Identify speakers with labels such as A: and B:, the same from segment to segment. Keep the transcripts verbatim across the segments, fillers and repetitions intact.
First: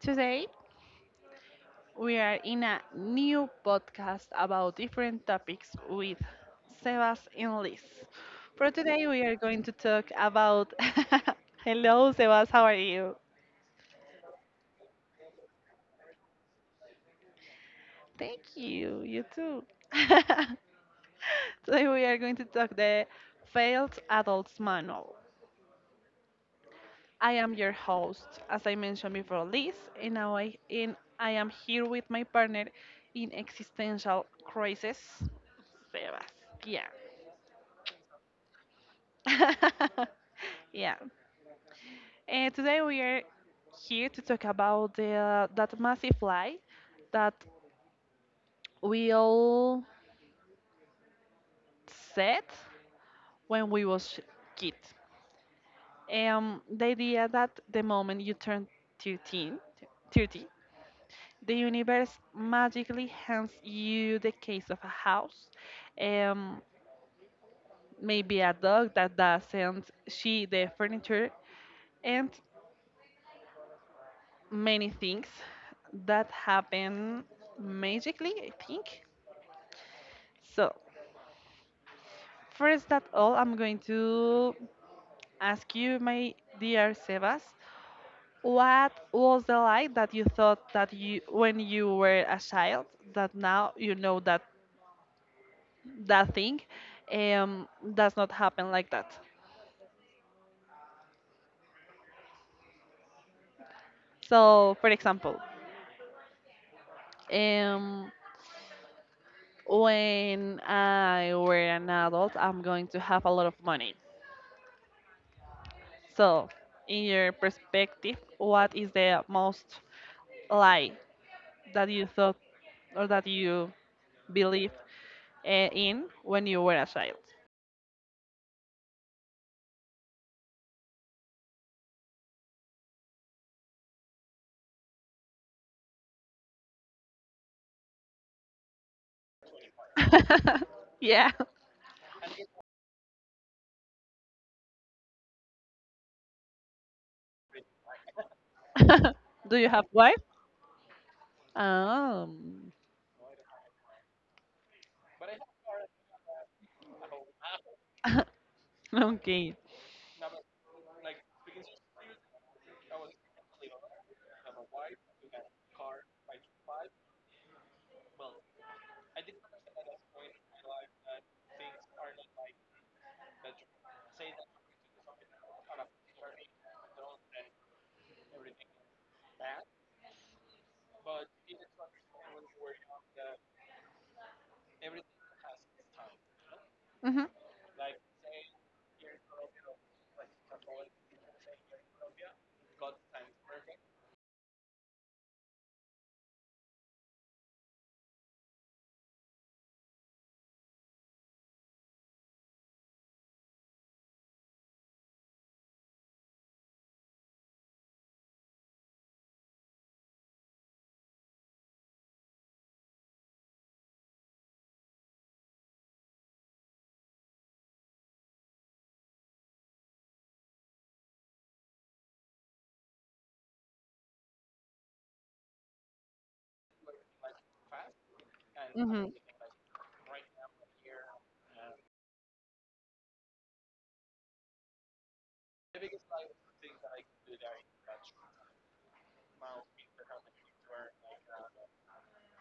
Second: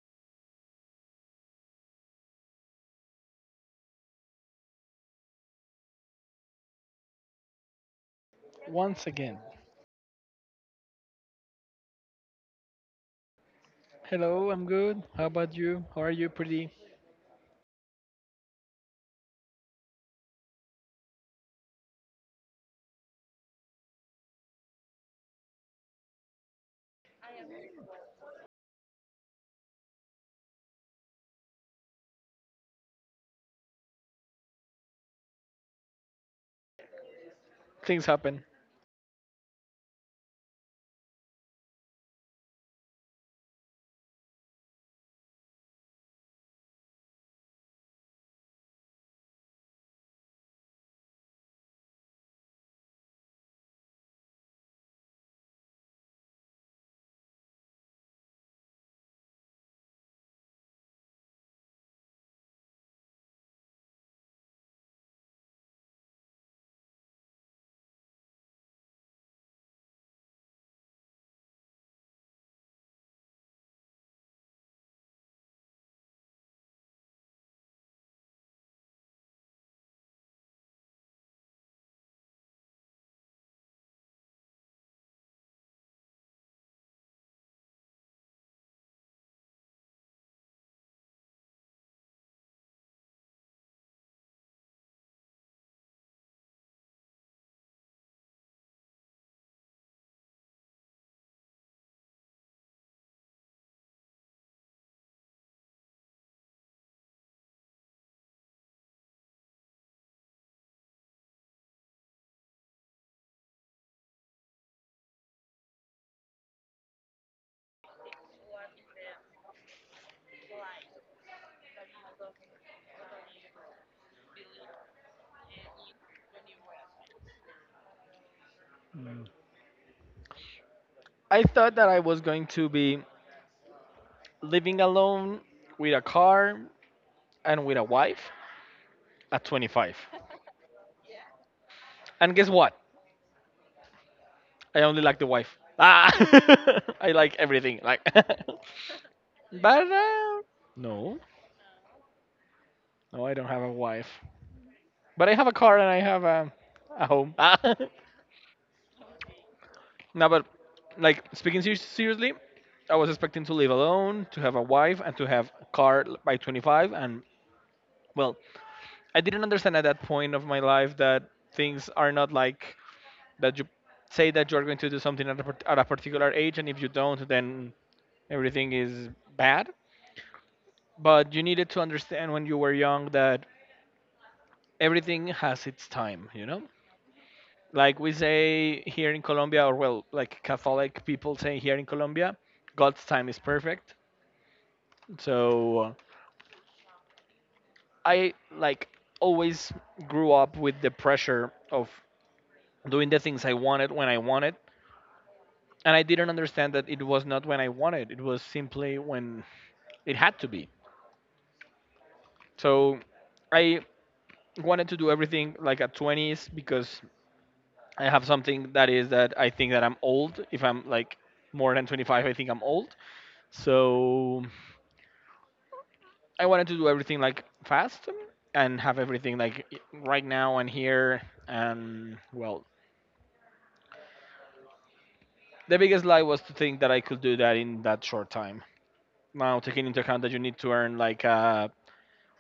A: Today we are in a new podcast about different topics with Sebas and Liz. For
B: Once
A: today, we are
B: again.
A: going to talk about. Hello, Sebas, how are you?
B: Hello, I'm good. How about you? How are you, pretty?
A: Thank you, you too. Today, we are going to talk the Failed Adults Manual. I am your host, as I mentioned before, Liz, and now I, and I am here with my partner in existential crisis, Sebastian.
B: Things happen.
A: Yeah. And today we are here to talk about the, that massive lie that we all said when we was kids. Um, the idea that the moment you turn thirteen, thirty, the universe magically hands you the case of a house, um, maybe a dog that doesn't see the furniture, and many things that happen magically, I think. So, first of all, I'm going to ask you, my dear Sebas, what was the light that you thought that you, when you were a child, that now you know that that thing um, does not happen like that? So, for example, um, when I were an adult, I'm going to have a lot of money. So, in your perspective, what is the most lie that you thought or that you believed uh, in when you were a child?
B: I thought that I was going to be living alone with a car and with a wife at twenty-five.
A: Yeah.
B: And guess what? I only like the wife. Ah! I like everything. Like, but
A: Do you have wife?
B: uh, no,
A: Um.
B: no, I don't have a wife. But I have a car and I have a, a home. Ah.
A: Okay.
B: No, but like speaking ser- seriously, I was expecting to live alone, to have a wife, and to have a car by twenty-five, and well, I didn't understand at that point of my life that things are not like that. You say that you're going to do something at a, par- at a particular age, and if you don't, then everything is bad. But you needed to understand when you were young that everything has its time, you know?
A: Mhm.
B: Like we say here in Colombia, or well, like Catholic people say here in Colombia, God's time is perfect. So uh, I, like, always grew up with the pressure of doing the things I wanted when I wanted, and I didn't understand that it was not when I wanted. It was simply when it had to be. So I wanted to do everything like at twenties, because I have something that is that I think that I'm old. If I'm like more than twenty-five, I think I'm old. So I wanted to do everything like fast and have
A: Mhm.
B: everything like right now and here. And well, the biggest lie was to think that I could do that in that short time. Now, taking into account that you need to earn like uh,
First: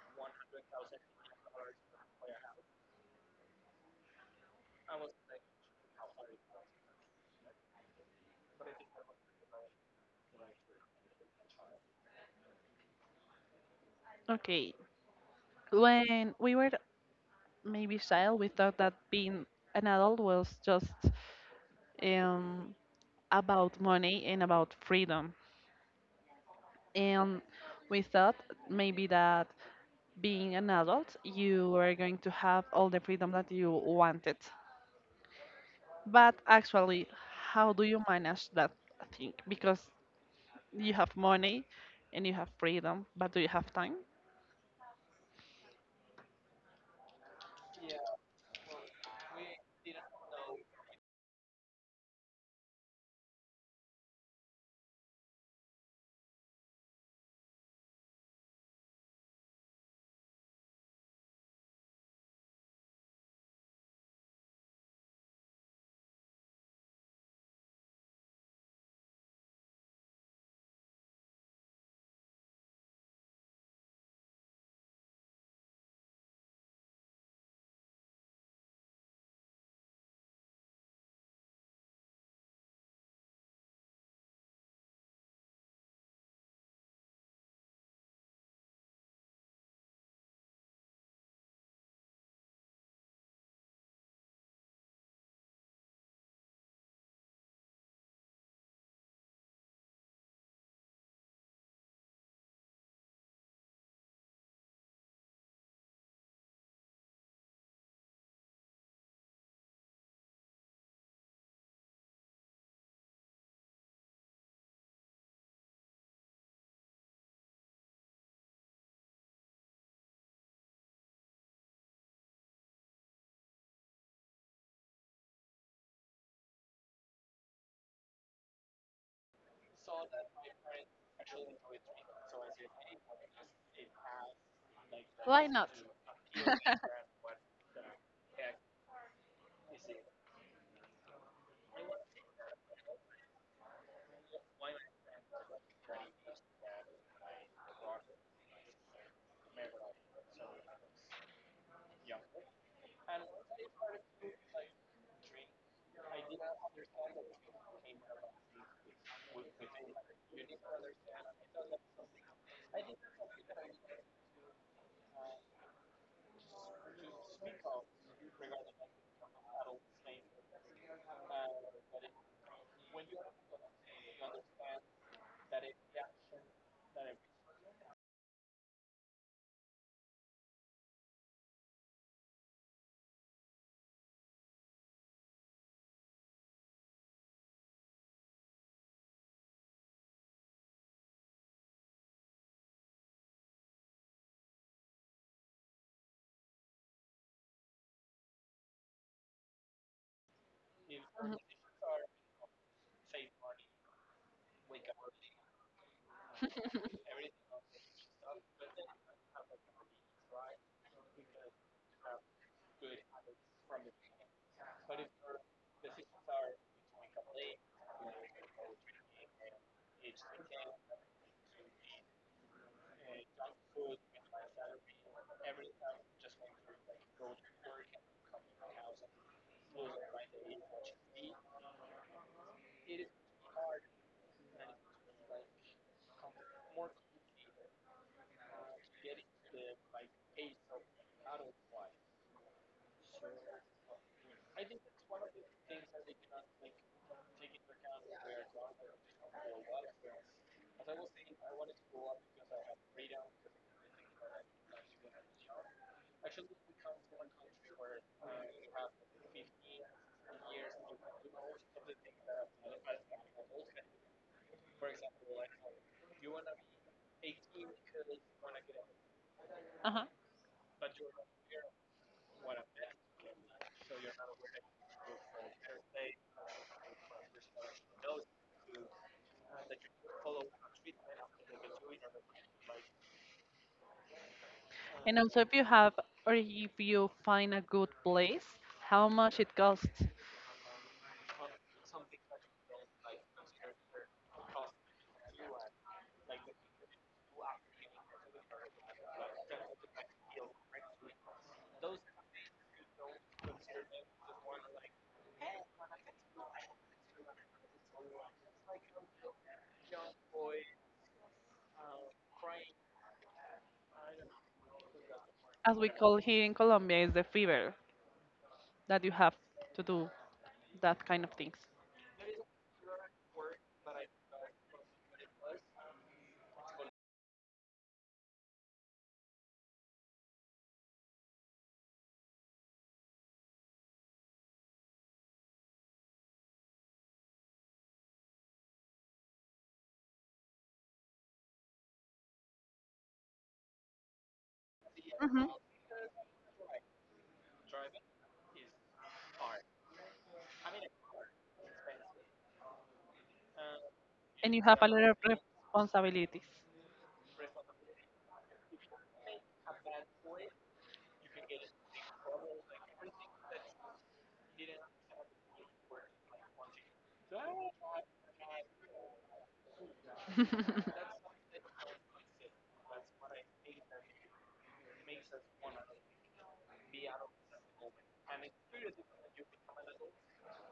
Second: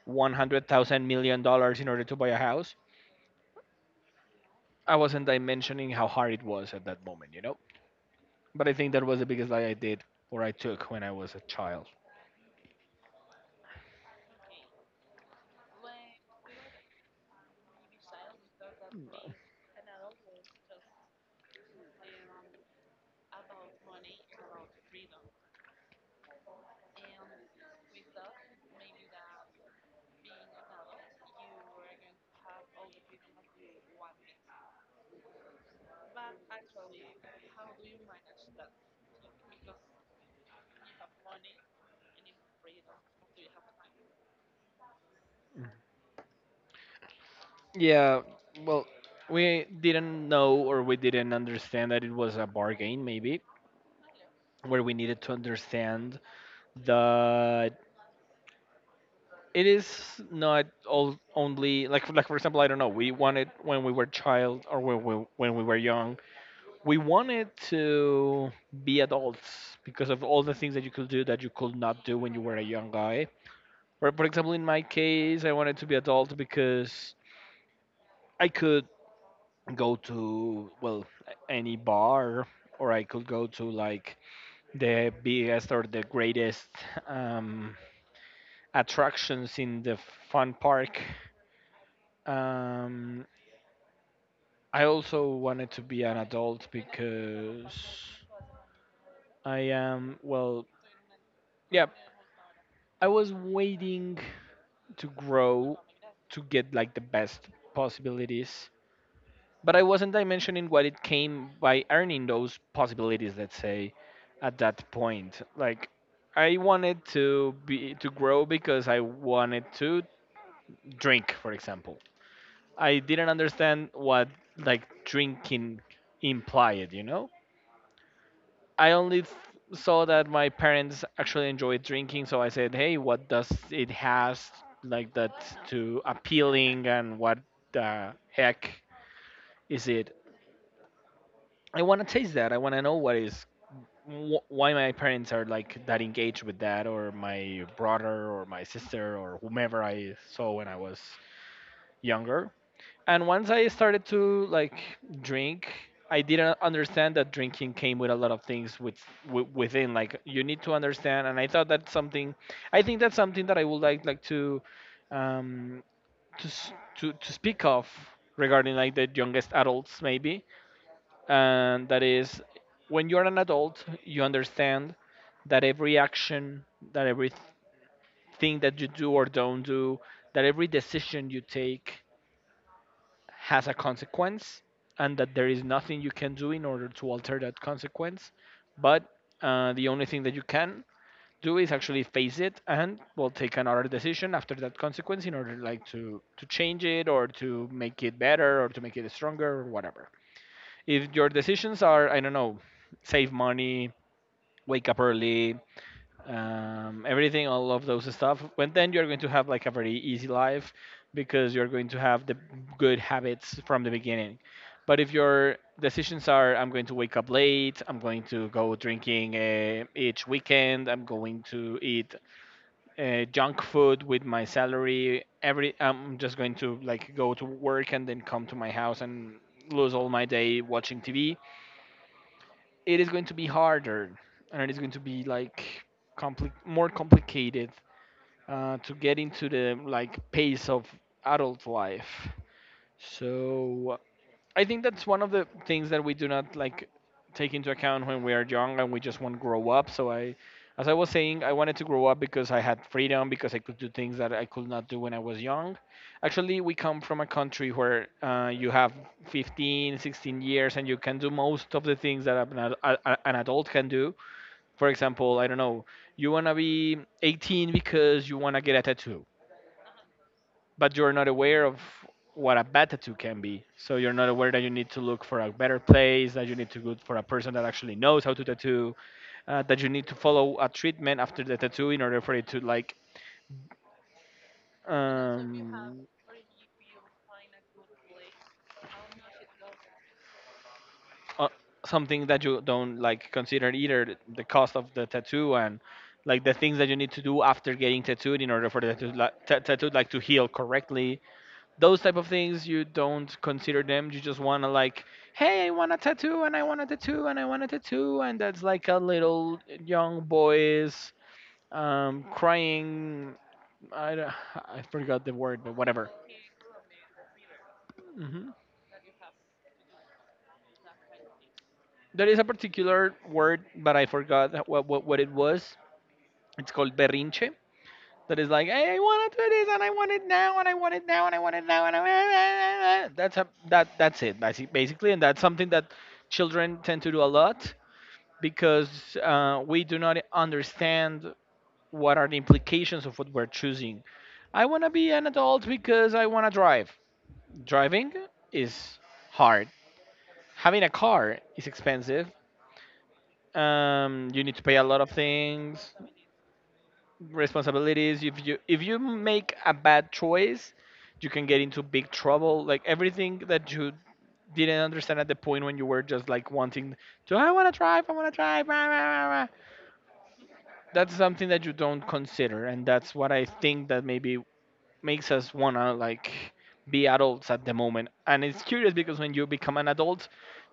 B: one hundred thousand million dollars in order to buy a house, I wasn't dimensioning how hard it was at that moment, you know? But I think that was the biggest lie I did or I took when I was a child.
A: Okay. When we were maybe child we thought that being an adult was just um, about money and about freedom, and we thought maybe that being an adult you were going to have all the freedom that you wanted, but actually, how do you manage that thing, because you have money and you have freedom, but do you have time?
B: Yeah, well, we didn't know or we didn't understand that it was a bargain, maybe, where we needed to understand that it is not all only like like for example, I don't know, we wanted when we were child, or when we when we were young, we wanted to be adults because of all the things that you could do that you could not do when you were a young guy. For, for example, in my case, I wanted to be adult because I could go to, well, any bar, or I could go to like the biggest or the greatest um, attractions in the fun park. Um, I also wanted to be an adult because I am, well, yeah, I was waiting to grow, to get like the best possibilities, but I wasn't dimensioning what it came by earning those possibilities, let's say. At that point, like, I wanted to be, to grow, because I wanted to drink, for example. I didn't understand what, like, drinking implied, you know? I only th- saw that my parents actually enjoyed drinking, so I said, "Hey, what does it has like that
A: Why not?
B: to appealing, and what the heck is it? I want to taste that. I want to know what is." wh- Why my parents are like that engaged with that, or my brother, or my sister, or whomever I saw when I was younger. And once I started to like drink, I didn't understand that drinking came with a lot of things with, w- within, like, you need to understand, and I thought that's something, I think that's something that I would like like to um to s- to, to speak of regarding like the youngest adults, maybe. And that is, when you're an adult, you understand that every action, that every thing that you do or don't do, that every decision you take has a consequence, and that there is nothing you can do in order to alter that consequence. But uh, the only thing that you can do is actually face it, and well, take another decision after that consequence in order like to to change it, or to make it better, or to make it stronger, or whatever. If your decisions are, I don't know, save money, wake up early, um, everything, all of those stuff. But then you're going to have like a very easy life, because you're going to have the good habits from the beginning. But if your decisions are, I'm going to wake up late, I'm going to go drinking uh, each weekend, I'm going to eat uh, junk food with my salary, every, I'm just going to like go to work and then come to my house and lose all my day watching T V, it is going to be harder, and it is going to be like compli- more complicated uh, to get into the like pace of adult life. So I think that's one of the things that we do not like take into account when we are young and we just want to grow up. So I, as I was saying, I wanted to grow up because I had freedom, because I could do things that I could not do when I was young. Actually, we come from a country where uh, you have fifteen, sixteen years and you can do most of the things that an ad- a- a- an adult can do. For example, I don't know, you want to be eighteen because you want to get a tattoo,
A: Uh huh.
B: but you're not aware of what a Batatu can be. So you're not aware that you need to look for a better place, that you need to go for a person that actually knows how to tattoo, uh, that you need to follow a treatment after the tattoo in order for it to like
A: And also, if you have
B: um,
A: or if you find a good place, how much it costs.
B: uh, something that you don't like consider either, the cost of the tattoo and like the things that you need to do after getting tattooed in order for the tattoo, like, ta tattoo like to heal correctly. Those type of things you don't consider them, you just want to like, hey, I want a tattoo, and I want a tattoo, and I want a tattoo, and that's like a little young boy's um crying, I don't- I forgot the word, but
A: As we
B: whatever.
A: call here in Colombia, is the fever
B: Hmm.
A: that you have to do that kind of things.
B: There is a particular word, but I forgot what, what what it was. It's called berrinche, that is like, hey, I want to do this, and I want it now, and I want it now, and I want it now, and I that's a that that's it, basi- basically. And that's something that children tend to do a lot, because uh, we do not understand what are the implications of what we're choosing. I want to be an
A: Hmm.
B: adult because I want to drive. Driving is hard. Having a car is expensive. Um, you need
A: And
B: to
A: you
B: pay
A: have
B: a
A: a
B: lot
A: lot
B: of
A: of
B: things,
A: responsibilities.
B: responsibilities. If you if you make a bad choice, you can get into big trouble. Like everything that you didn't understand at the point when you were just like wanting to, I want to drive, I want to drive, rah, rah, rah, rah." That's something that you don't consider, and that's what I think that maybe makes us wanna like be adults at the moment. And it's curious, because when you become an adult,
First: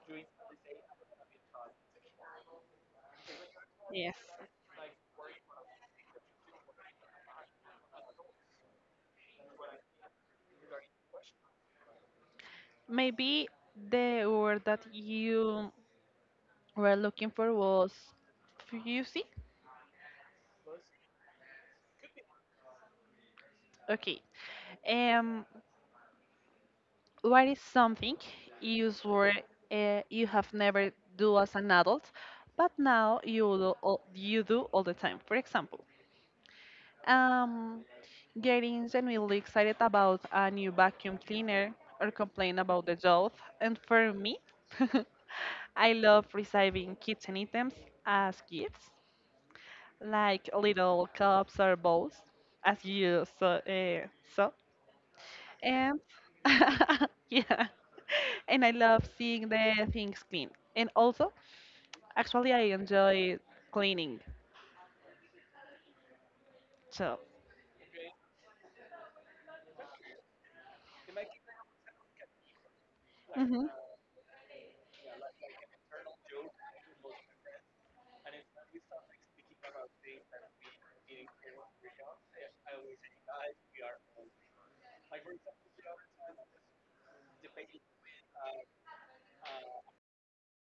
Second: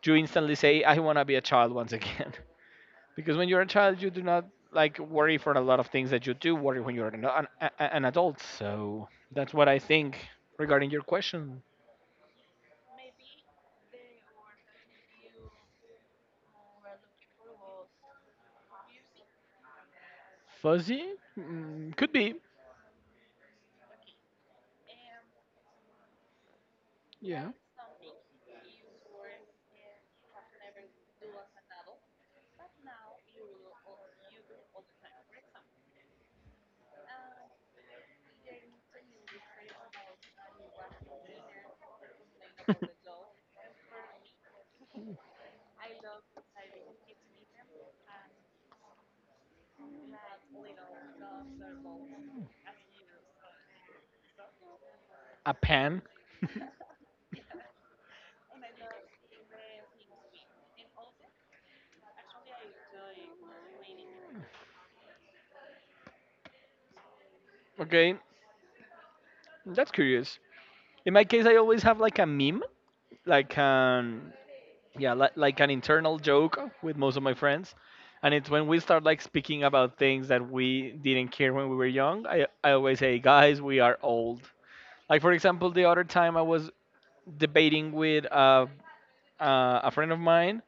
B: you instantly say, I wanna be a child once again. Because when you're a child, you
A: Yes.
B: do not like worry for a lot of things that you do worry when you're an, an, a- an adult. So that's what I think regarding your question.
A: Maybe the word that you were looking for was fusy.
B: Fuzzy. Mm, could be.
A: Okay. Um, what
B: Yeah.
A: is something you swear uh, you have never do as an adult, but now you do all, you do all the time? For example, um, getting genuinely excited about a new vacuum cleaner or complain about the job. And for me, I love receiving kitchen items as gifts, like little cups or bowls, as you saw. Uh, saw.
B: A
A: And
B: pan.
A: yeah, and I love seeing the things clean. And also, actually, I enjoy cleaning. So,
B: Okay, that's curious. In my case, I always have like a meme, like
A: mhm.
B: um yeah, li- like an internal joke with most of my friends. And it's when we start like speaking about things that we didn't care when we were young, i, I always say, guys, we are old. Like, for example, the other time I was debating with uh, uh, a friend of mine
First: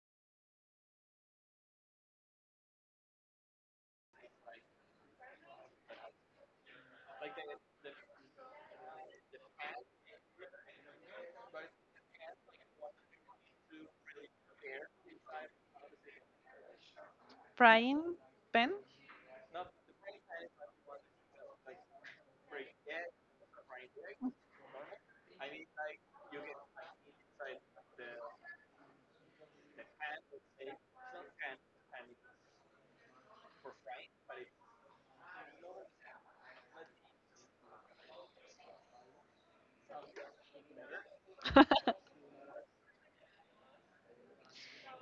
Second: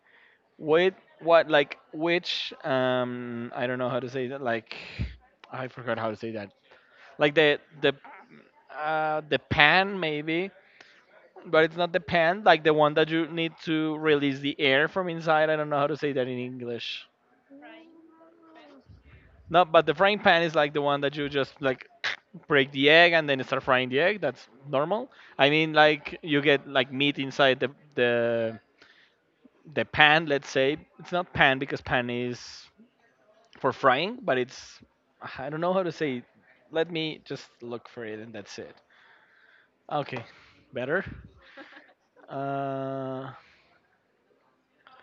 B: with what, like, which um I don't know how to say that, like, I forgot how to say that, like the the uh, the pan, maybe. But it's not the pan like the one that you need to release the air from inside, I don't know how to say that in English.
A: Frying pan.
B: No, but the frying pan is like the one that you just like break the egg and then start frying the egg. That's normal. I mean, like, you get like meat inside the the the pan. Let's say it's not pan, because pan is for frying, but it's, I don't know how to say. It. Let me just look for it, and that's it. Okay, better. Uh,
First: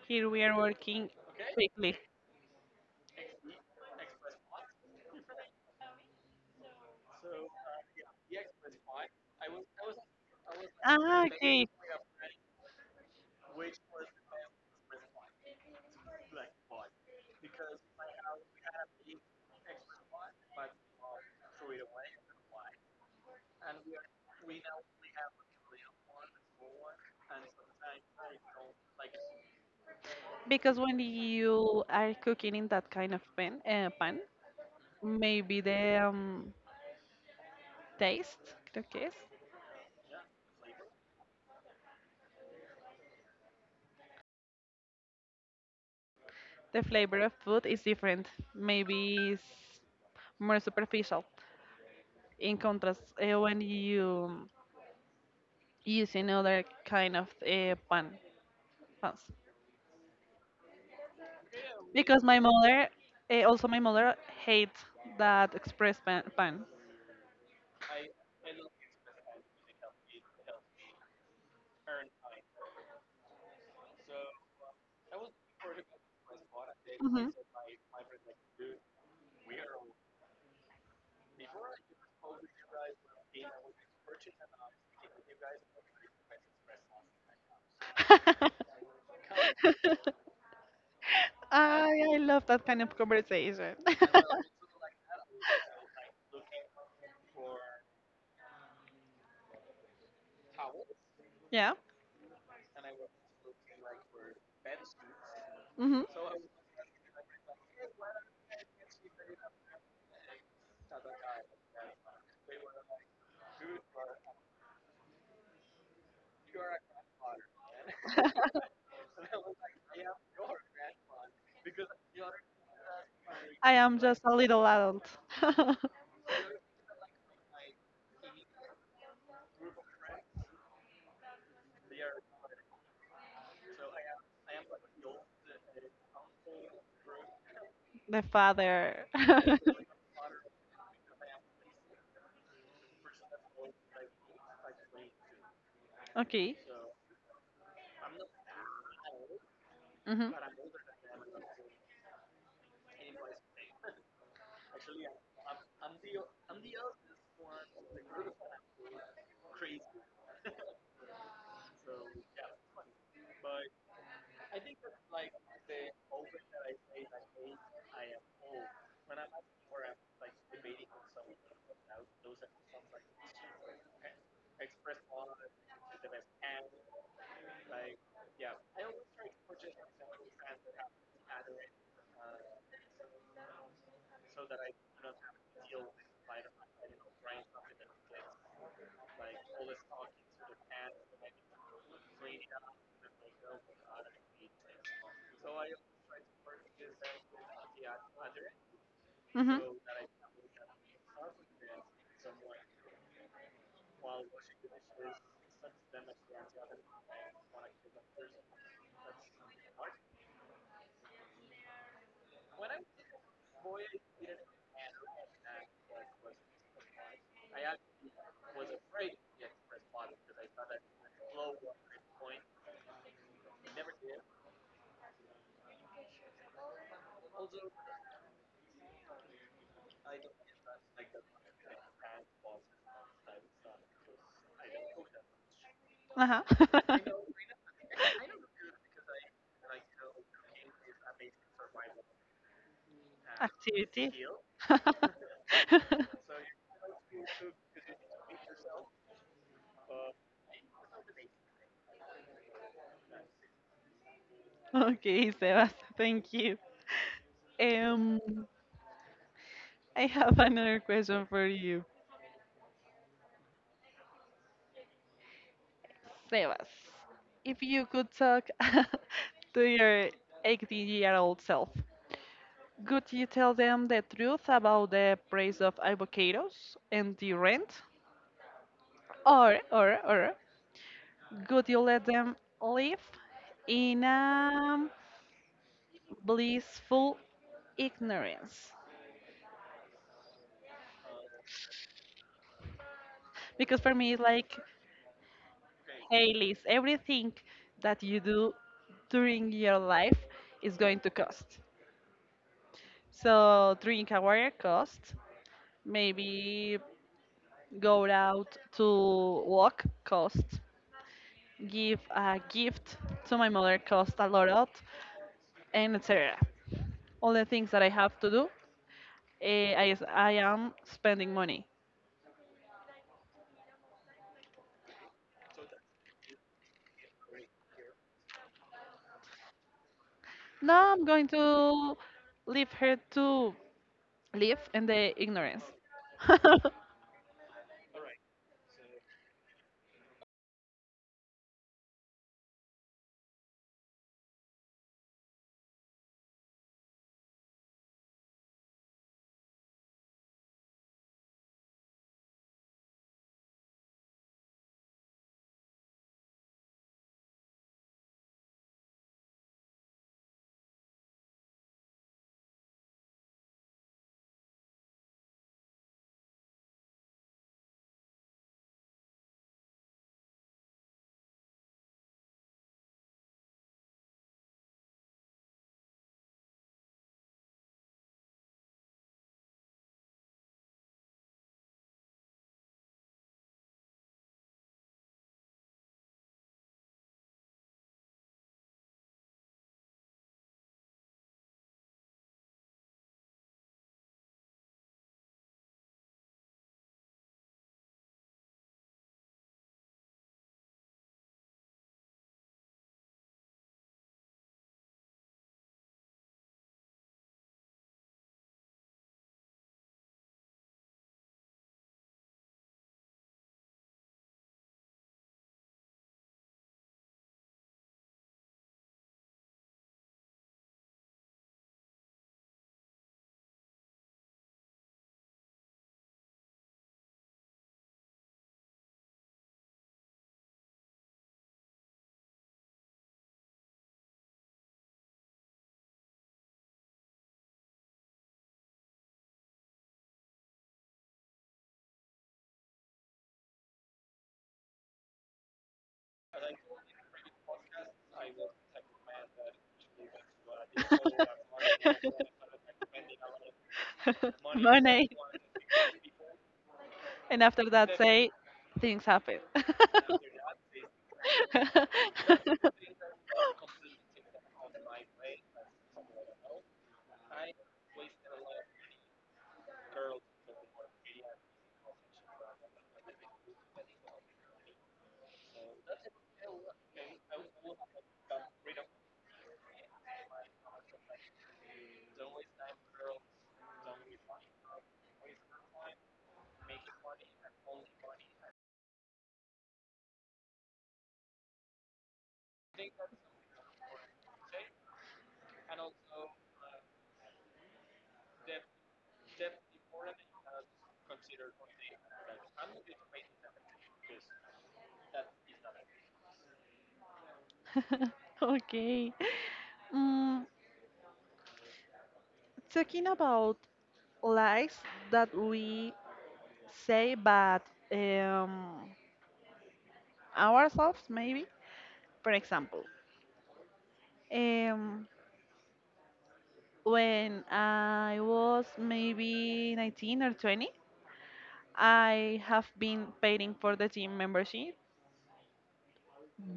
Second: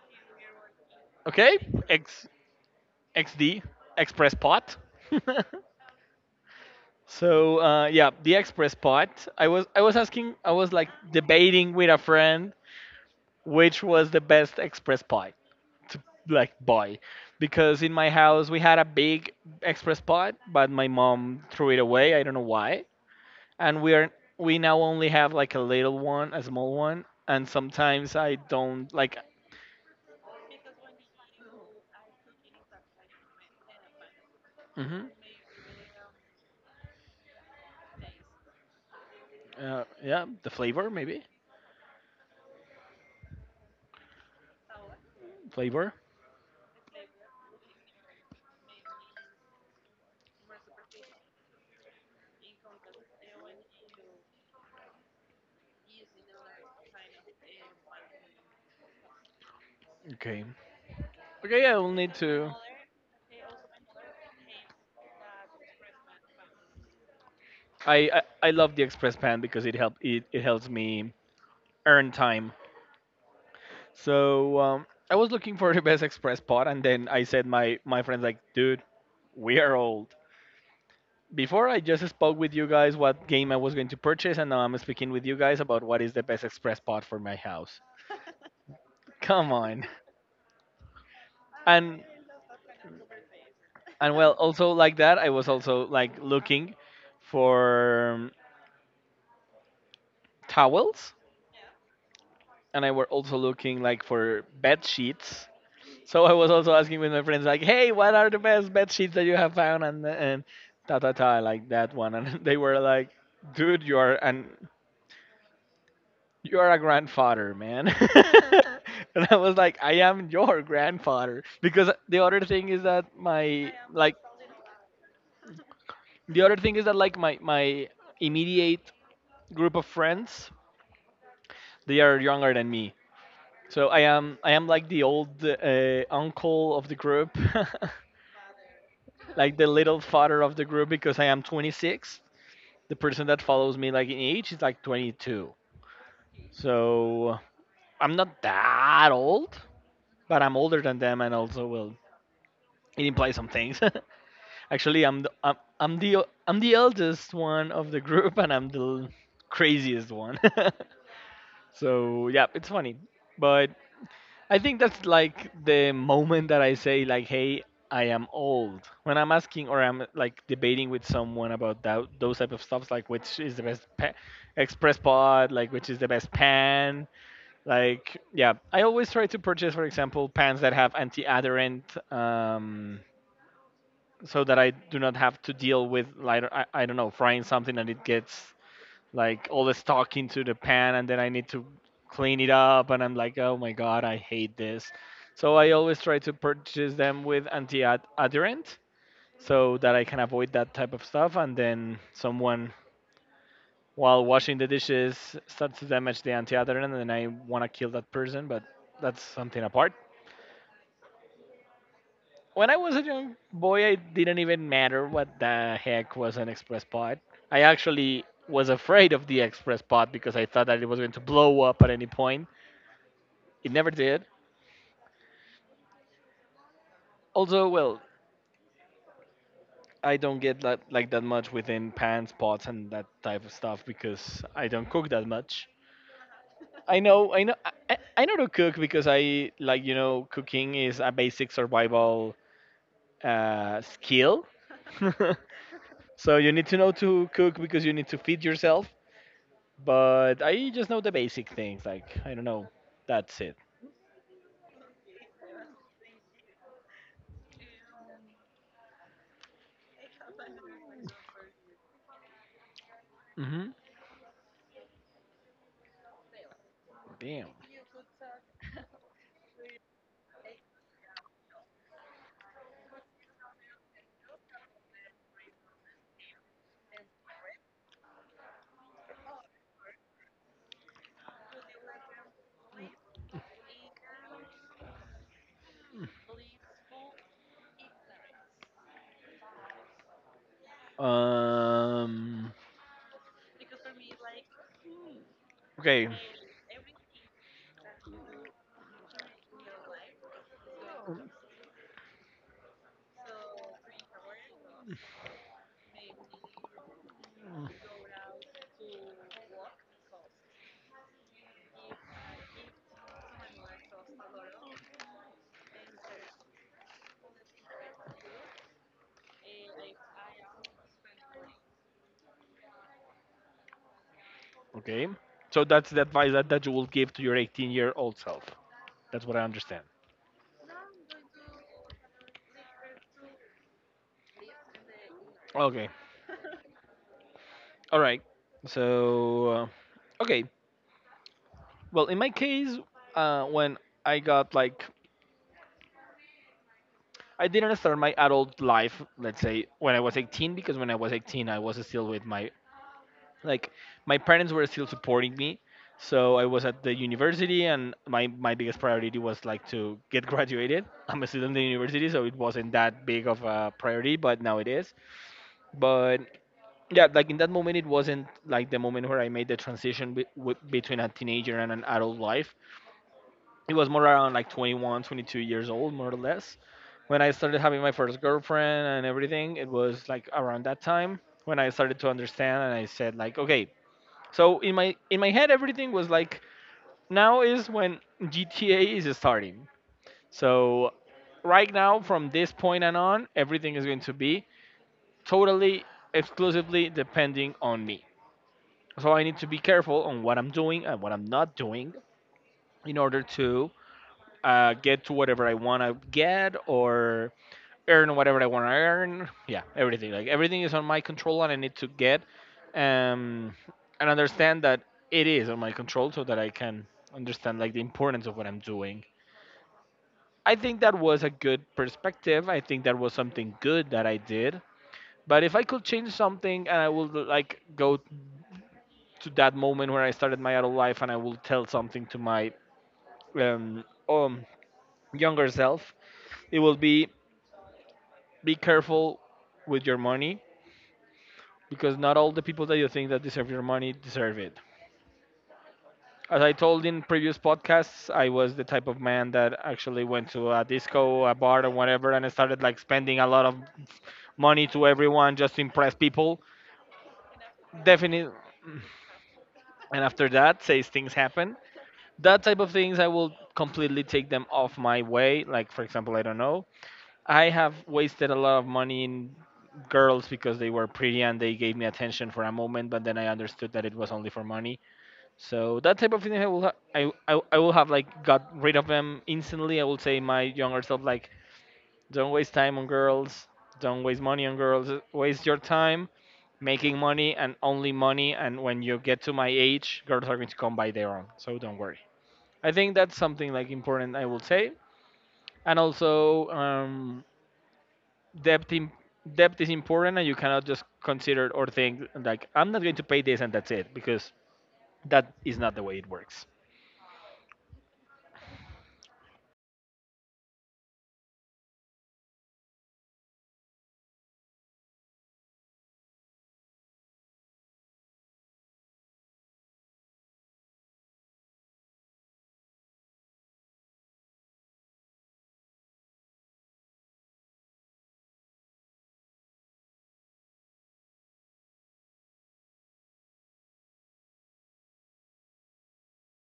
A: Here we are working
B: okay,
A: quickly.
B: X X D Express Pot. So uh, yeah, the express pod. I was I was asking. I was like
A: Ah, okay.
B: debating with a friend which was the best express pod to like buy, because in my house we had a big express pod, but my mom threw it away. I don't know why. And we are we now only have like a little one, a small one, and sometimes I don't like.
A: Because when you are cooking in that kind of pan, uh, pan,
B: Hmm.
A: maybe the um, taste, creo que es,
B: Uh, yeah, the flavor maybe, flavor.
A: the flavor of food is different. Maybe it's more superficial in contrast uh, when you use another kind of uh, pan pans.
B: Okay. Okay, yeah, we'll need
A: Because my
B: to.
A: mother, uh, also my mother, hates that express pan. pan.
B: I, I I love the express pan because it help it, it helps me earn time. So um, I was looking for the best express pod, and then I
A: Hmm.
B: said my my friends like, "Dude, we are old. Before, I just spoke with you guys what game I was going to purchase, and now I'm speaking with you guys about what is the best express pod for my house. Come on,"
A: I,
B: and
A: I love that kind of conversation.
B: and well, also like that, I was also like looking for um, towels,
A: Yeah.
B: and I were also looking like for bed sheets.
A: Hmm.
B: So I was also asking with my friends, like, "Hey, what are the best bed sheets that you have found?" And and ta ta ta, like that one. And they were like, "Dude, you are an you are a grandfather, man." And I was like, "I am your grandfather," because the other thing is that
A: I
B: my
A: am
B: like,
A: just a little adult.
B: the other thing is that like my my immediate group of friends, they are younger than me. So I am I am like the old uh, uncle of the group.
A: The father.
B: Like the little father of the group, because I am twenty-six. The person that follows me like in age is like twenty-two,
A: Okay.
B: so I'm not that old,
A: Hmm.
B: but I'm older than them. And also, well, it implies some things. Actually, i'm the, I'm, I'm the i'm the eldest one of the group, and I'm the craziest one. So yeah, it's funny. But I think that's like the moment that I say like, "Hey, I am old." When I'm asking or I'm like debating with someone about that those type of stuffs, like which is the best pa- express pod, like which is the best pan, like yeah. I always try to purchase, for example, pans that have anti-adherent, um, so that I do not have to deal with, like, I, I don't know, frying something and it gets like all the stock into the pan, and then I need to clean it up and I'm like, oh my god, I hate this. So I always try to purchase them with anti-adherent
A: Hmm.
B: so that I can avoid that type of stuff, and then someone while washing the dishes starts to damage the anti-adherent and then I want to kill that person, but that's something apart. When I was a young boy, it didn't even matter what the heck was an express pod. I actually was afraid of the express pod because I thought that it was going to blow up at any point. It never did. Although, well, I don't get that like that much within pans, pots, and that type of stuff because I don't cook that much.
A: Uh huh.
B: I know, I know, I, I I know to cook because I like, you know cooking is a basic survival uh,
A: Activity.
B: skill. So you need to know to cook because you need to feed yourself. But I just know the basic things, like I don't know. That's it.
A: Okay, Sebas, thank you. Um, I have another question for you.
B: Hmm.
A: Sebas,
B: Damn.
A: if you could talk to your eighteen year old self, could you tell them the truth about the price of avocados and the rent? Or, or, or could you let them live in a blissful ignorance?
B: Um.
A: Because for me, it's like,
B: Okay.
A: hey, Liz, everything that you do during your life is going to cost. So, drink a water cost, maybe
B: Mm,
A: go out to walk cost, give a gift to my mother cost a lot, and et cetera. All the things that I have to do, eh, I, I am spending money.
B: okay. So that's the advice that, that, you will give to your eighteen year old self. That's what I understand.
A: Now I'm going to leave her to live in the ignorance.
B: Okay. All right. So, uh, okay. Well, in my case, uh, when I got like, I didn't start my adult life, let's say, when I was eighteen, because when I was eighteen, I was still with my like my parents were still supporting me. So I was at the university and my, my biggest priority was like to get graduated. I'm a student in university, so it wasn't that big of a priority, but now it is. But yeah, like in that moment, it wasn't like the moment where I made the transition be- w- between a teenager and an adult life. It was more around like 21 22 years old, more or less, when I started having my first girlfriend, and everything. It was like around that time when I started to understand, and I said like, okay, so in my in my head, everything was like, now is when G T A is starting. So right now, from this point and on, everything is going to be totally, exclusively depending on me. So I need to be careful on what I'm doing and what I'm not doing in order to uh, get to whatever I want to get or earn whatever I want to earn. Yeah, everything. Like, everything is on my control, and I need to get um, and understand that it is on my control, so that I can understand like the importance of what I'm doing. I think that was a good perspective. I think that was something good that I did. But if I could change something, and I would like go to that moment where I started my adult life, and I will tell something to my um, um younger self, it will be be careful with your money, because not all the people that you think that deserve your money deserve it. As I told in previous podcasts, I was the type of man that actually went to a disco, a bar, or whatever, and I started like spending a lot of money to
A: Money.
B: everyone just to impress people.
A: And after that,
B: Definitely.
A: say things happen.
B: And after that, says things happen. That type of things, I will completely take them off my way. Like, for example, I don't know. I have wasted a lot of money in girls because they were pretty and they gave me attention for a moment, but then I understood that it was only for money. So that type of thing I will ha- I, I I will have like got rid of them instantly. I will say my younger self like, don't waste time on girls, don't waste money on girls, waste your time making money and only money, and when you get to my age, girls are going to come by their own. So don't worry. I think that's something like important I will say. And also um depth, in depth is important, and you cannot just consider or think like, I'm not going to pay this and that's it, because that is not the way it works.
A: Okay. Mm, talking about lies that we say, but um, ourselves maybe. For example, um, when I was maybe nineteen or twenty, I have been paying for the gym membership,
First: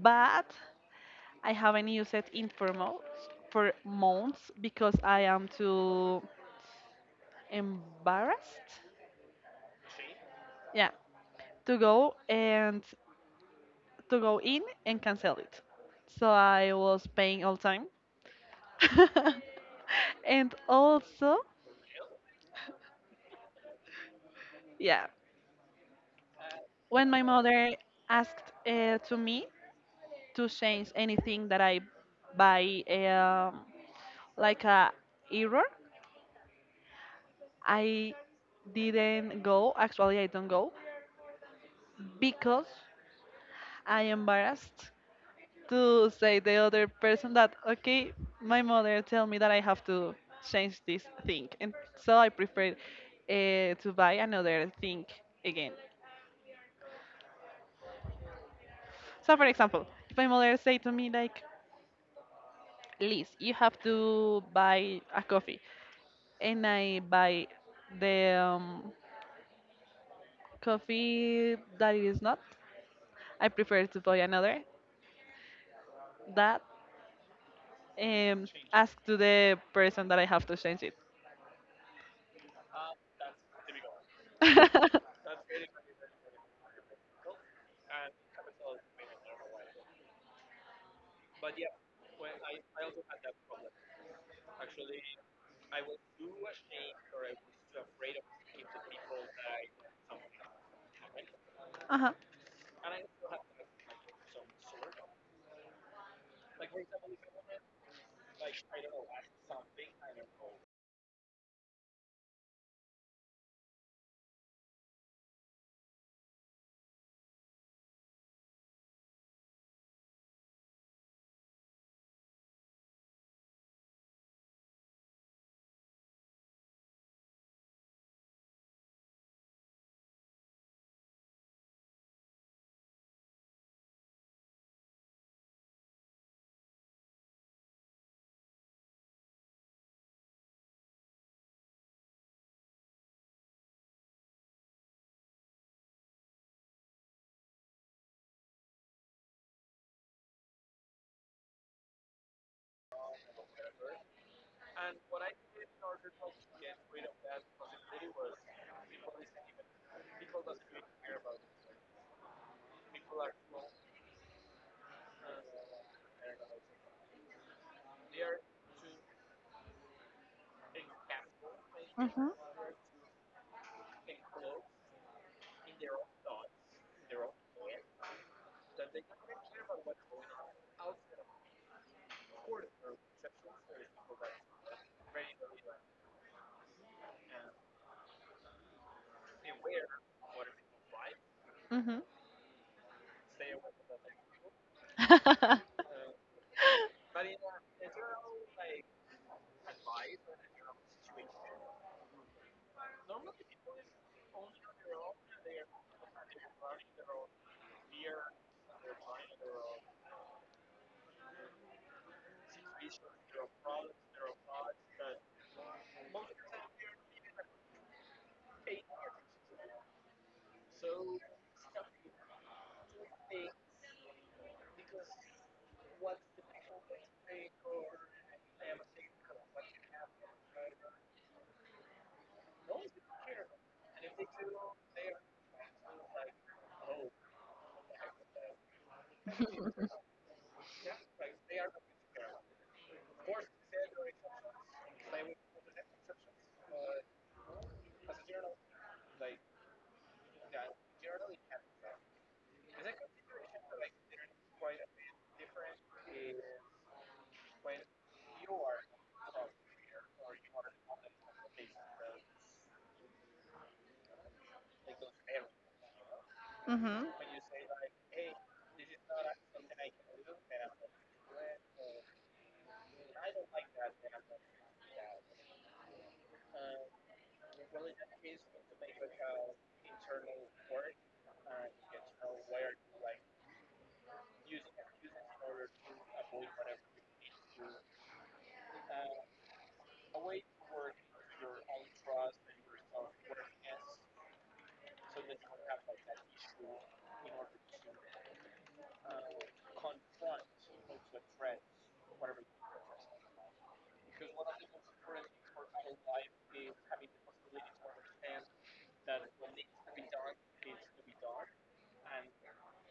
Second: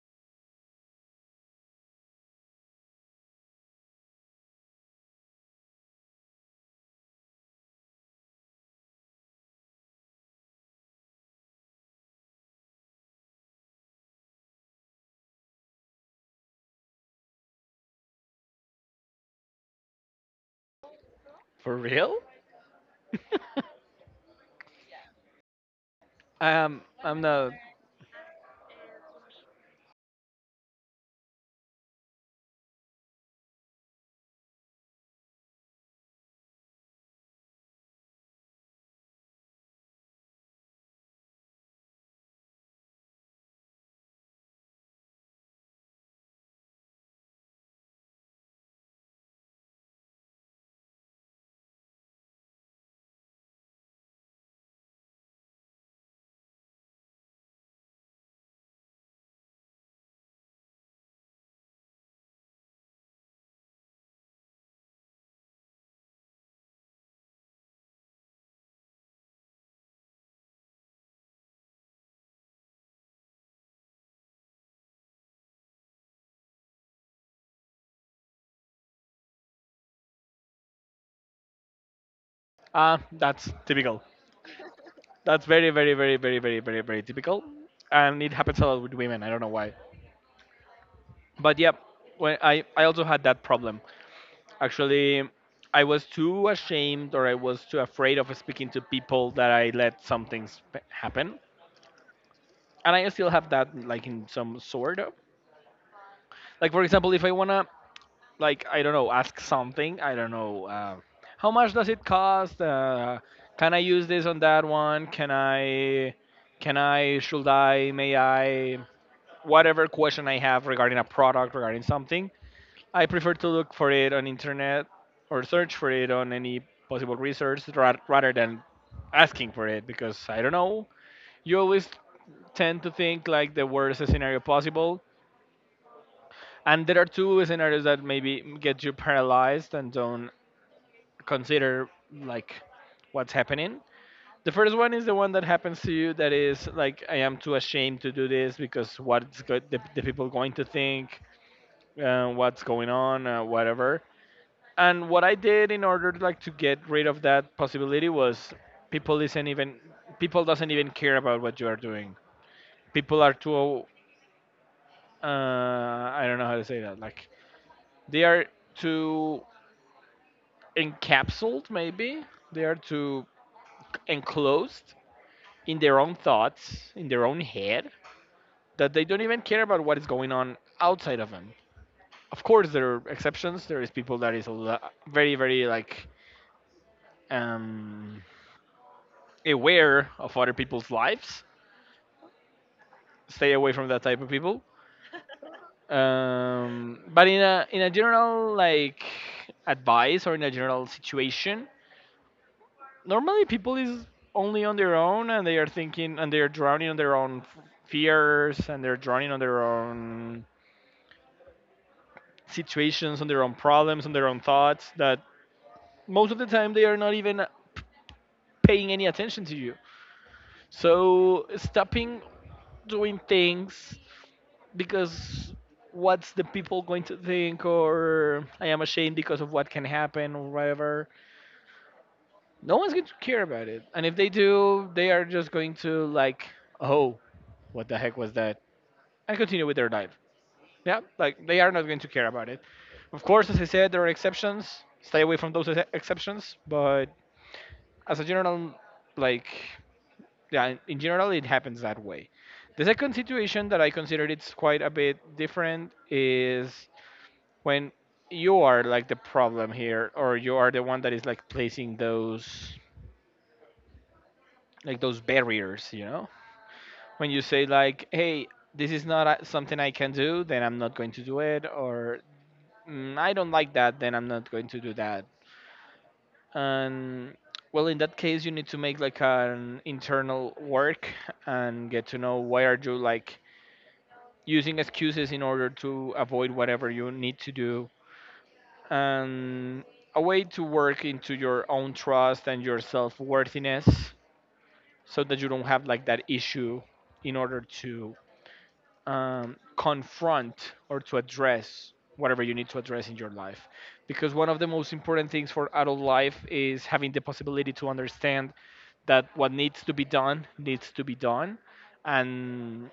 A: but I haven't used it in for months, for months, because I am too embarrassed. Yeah, to go and to go in and cancel it. So I was paying all time. And also,
B: For real?
A: yeah,
B: Um,
A: when
B: I'm
A: my
B: not.
A: mother asked uh, to me to change anything that I buy um, like a error, I didn't go. Actually, I don't go because I embarrassed to say the other person that okay, my mother tell me that I have to change this thing, and so I prefer uh, to buy another thing again. So for example, if my mother say to me like, Liz, you have to buy a coffee, and I buy the um, coffee that it is not, I prefer to buy another that um, ask to the person that I have to change it.
B: Ah, that's typical. That's very, very, very, very, very, very, very typical, and it happens a lot with women. I don't know why, but yeah, when I I also had that problem. Actually, I was too ashamed or I was too afraid of speaking to people that I let some things p- happen,
A: Uh-huh.
B: and I still have that like, in some sort of. Like, for example, if I wanna, like I don't know, ask something. I don't know. Uh, how much does it cost? Uh, can I use this on that one? Can I? Can I? Should I? May I? Whatever question I have regarding a product, regarding something, I prefer to look for it on internet or search for it on any possible research ra- rather than asking for it, because I don't know. You always tend to think like the worst scenario possible, and there are two scenarios that maybe get you paralyzed and don't consider like what's happening. The first one is the one that happens to you that is like, I am too ashamed to do this because what's go- the, the people going to think, uh, what's going on, uh, whatever. And what I did in order like to get rid of that possibility was, people isn't even people doesn't even care about what you are doing. People are too, uh, I don't know how to say that, like they are too encapsulated maybe,
A: Mhm.
B: they are too enclosed in their own thoughts, in their own head, that they don't even care about what is going on outside of them. Of course, there are exceptions. There is people that is a lo- very, very like, um, aware of other people's lives.
A: Mhm.
B: Stay away from that type of people. Um, but in a in a general like advice or in a general situation, normally people is only on their own and they are thinking and they are drowning on their own f- fears, and they're drowning on their own situations, on their own problems, on their own thoughts that most of the time they are not even paying any attention to you. So stopping doing things because what's the people going to think, or I am ashamed because of what can happen or whatever. No one's going to care about it. And if they do, they are just going to like, oh, what the heck was that? And continue with their life. Yeah, like they are not going to care about it. Of course, as I said, there are exceptions. Stay away from those ex- exceptions, but as a general, like, yeah, in general it happens that way. The second situation that I consider, it's quite a bit different, is when you are like the problem here, or you are the one that is like placing those like those barriers you know
A: Mhm.
B: When you say like, hey, this is not a- something I can do, then I'm not going to do it, or, "Mm, I don't like that, then I'm not going to do that." And well, in that case, you need to make like an internal work and get to know why are you like using excuses in order to avoid whatever you need to do, and a way to work into your own trust and your self-worthiness, so that you don't have like that issue in order to um, confront or to address whatever you need to address in your life. Because one of the most important things for adult life is having the possibility to understand that what needs to be done needs to be done, and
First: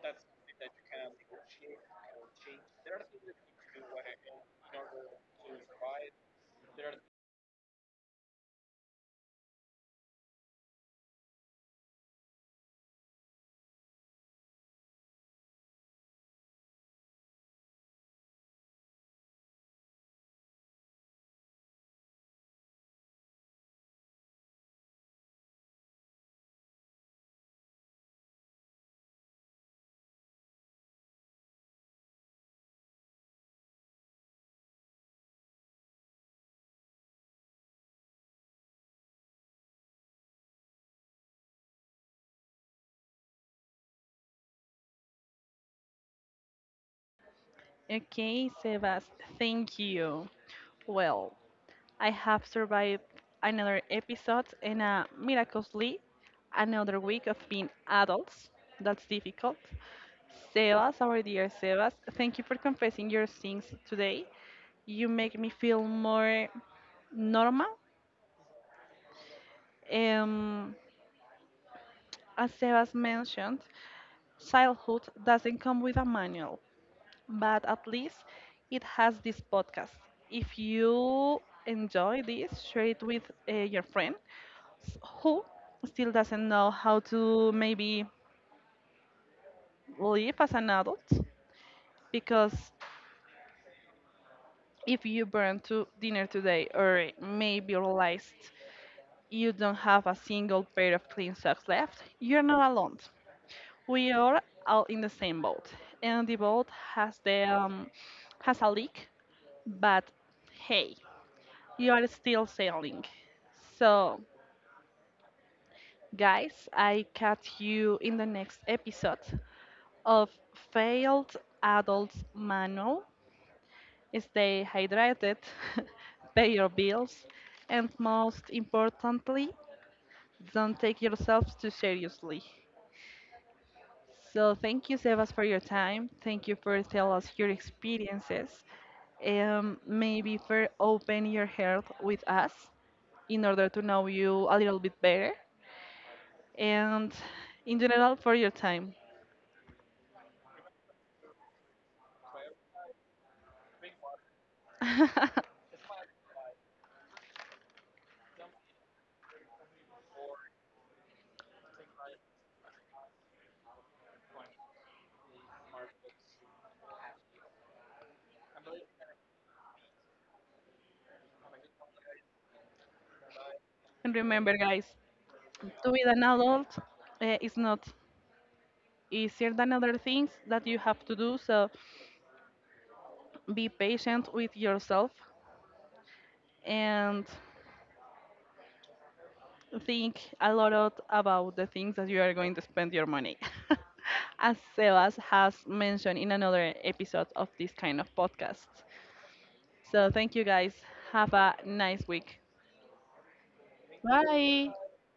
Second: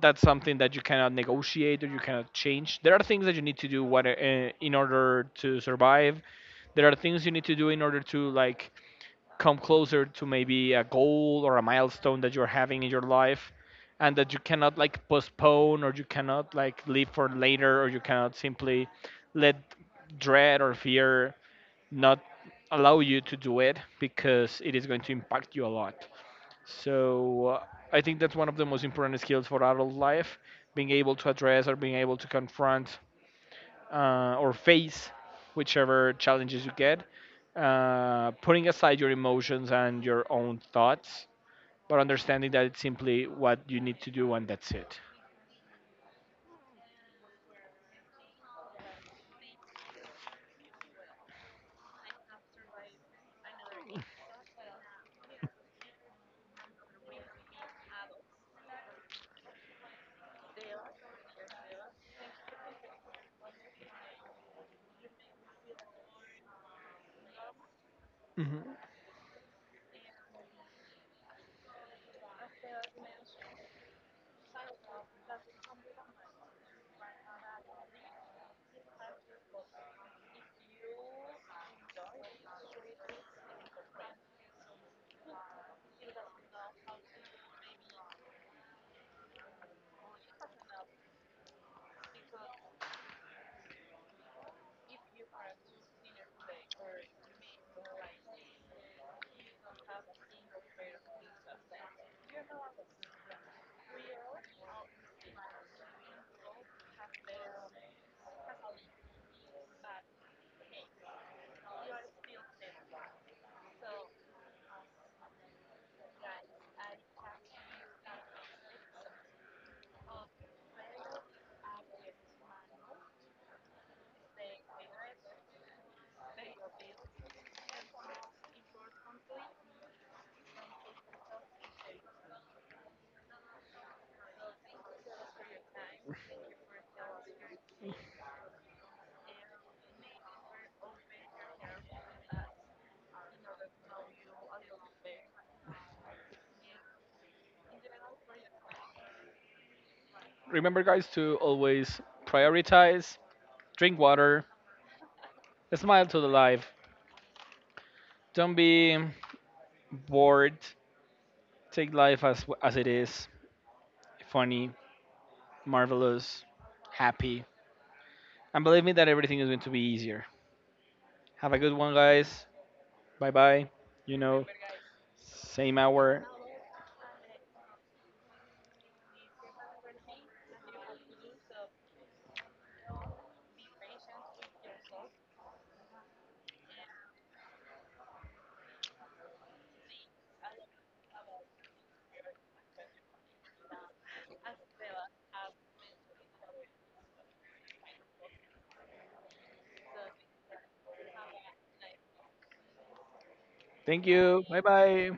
B: that's something that you cannot negotiate or you cannot change. There are things that you need to do what, uh, in order to survive. There are things you need to do in order to like come closer to maybe a goal or a milestone that you're having in your life, and that you cannot like postpone or you cannot like leave for later, or you cannot simply let dread or fear not allow you to do it, because it is going to impact you a lot. So uh, I think that's one of the most important skills for adult life, being able to address or being able to confront, uh, or face whichever challenges you get, uh, putting aside your emotions and your own thoughts, but understanding that it's simply what you need to do and that's it.
A: Okay, Sebas, thank you. Well, I have survived another episode and uh, miraculously another week of being adults. That's difficult. Sebas, our dear Sebas, thank you for confessing your sins today. You make me feel more normal.
B: Mhm.
A: Um, as Sebas mentioned, childhood doesn't come with a manual, but at least it has this podcast. If you enjoy this, share it with uh, your friend s- who still doesn't know how to maybe live as an adult, because if you burn to dinner today or maybe realized you don't have a single pair of clean socks left, you're not alone. We are all in the same boat, and the boat has the um, has a leak, but hey, you are still sailing. So, guys, I catch you in the next episode of Failed Adults Manual. Stay hydrated, pay your bills, and most importantly, don't take yourselves too seriously. So, thank you, Sebas, for your time. Thank you for telling us your experiences um, maybe for open your heart with us, in order to know you a little bit better and in general for your time.
B: Remember, guys, to always prioritize, drink water,
A: And
B: smile to the life. Don't be bored. Take life as as it is, funny, marvelous, happy. And believe me that everything is going to be easier. Have a good one, guys. Bye bye. You know,
A: remember, guys,
B: Same
A: to be an
B: hour.
A: adult uh, is not easier than other things that you have to do. So be patient with yourself and think a lot of- about the things that you are going to spend your money. As Sebas has mentioned in another episode of this kind of podcast. So thank you guys. Have a nice week.
B: Thank you. Bye
A: Bye.
B: bye.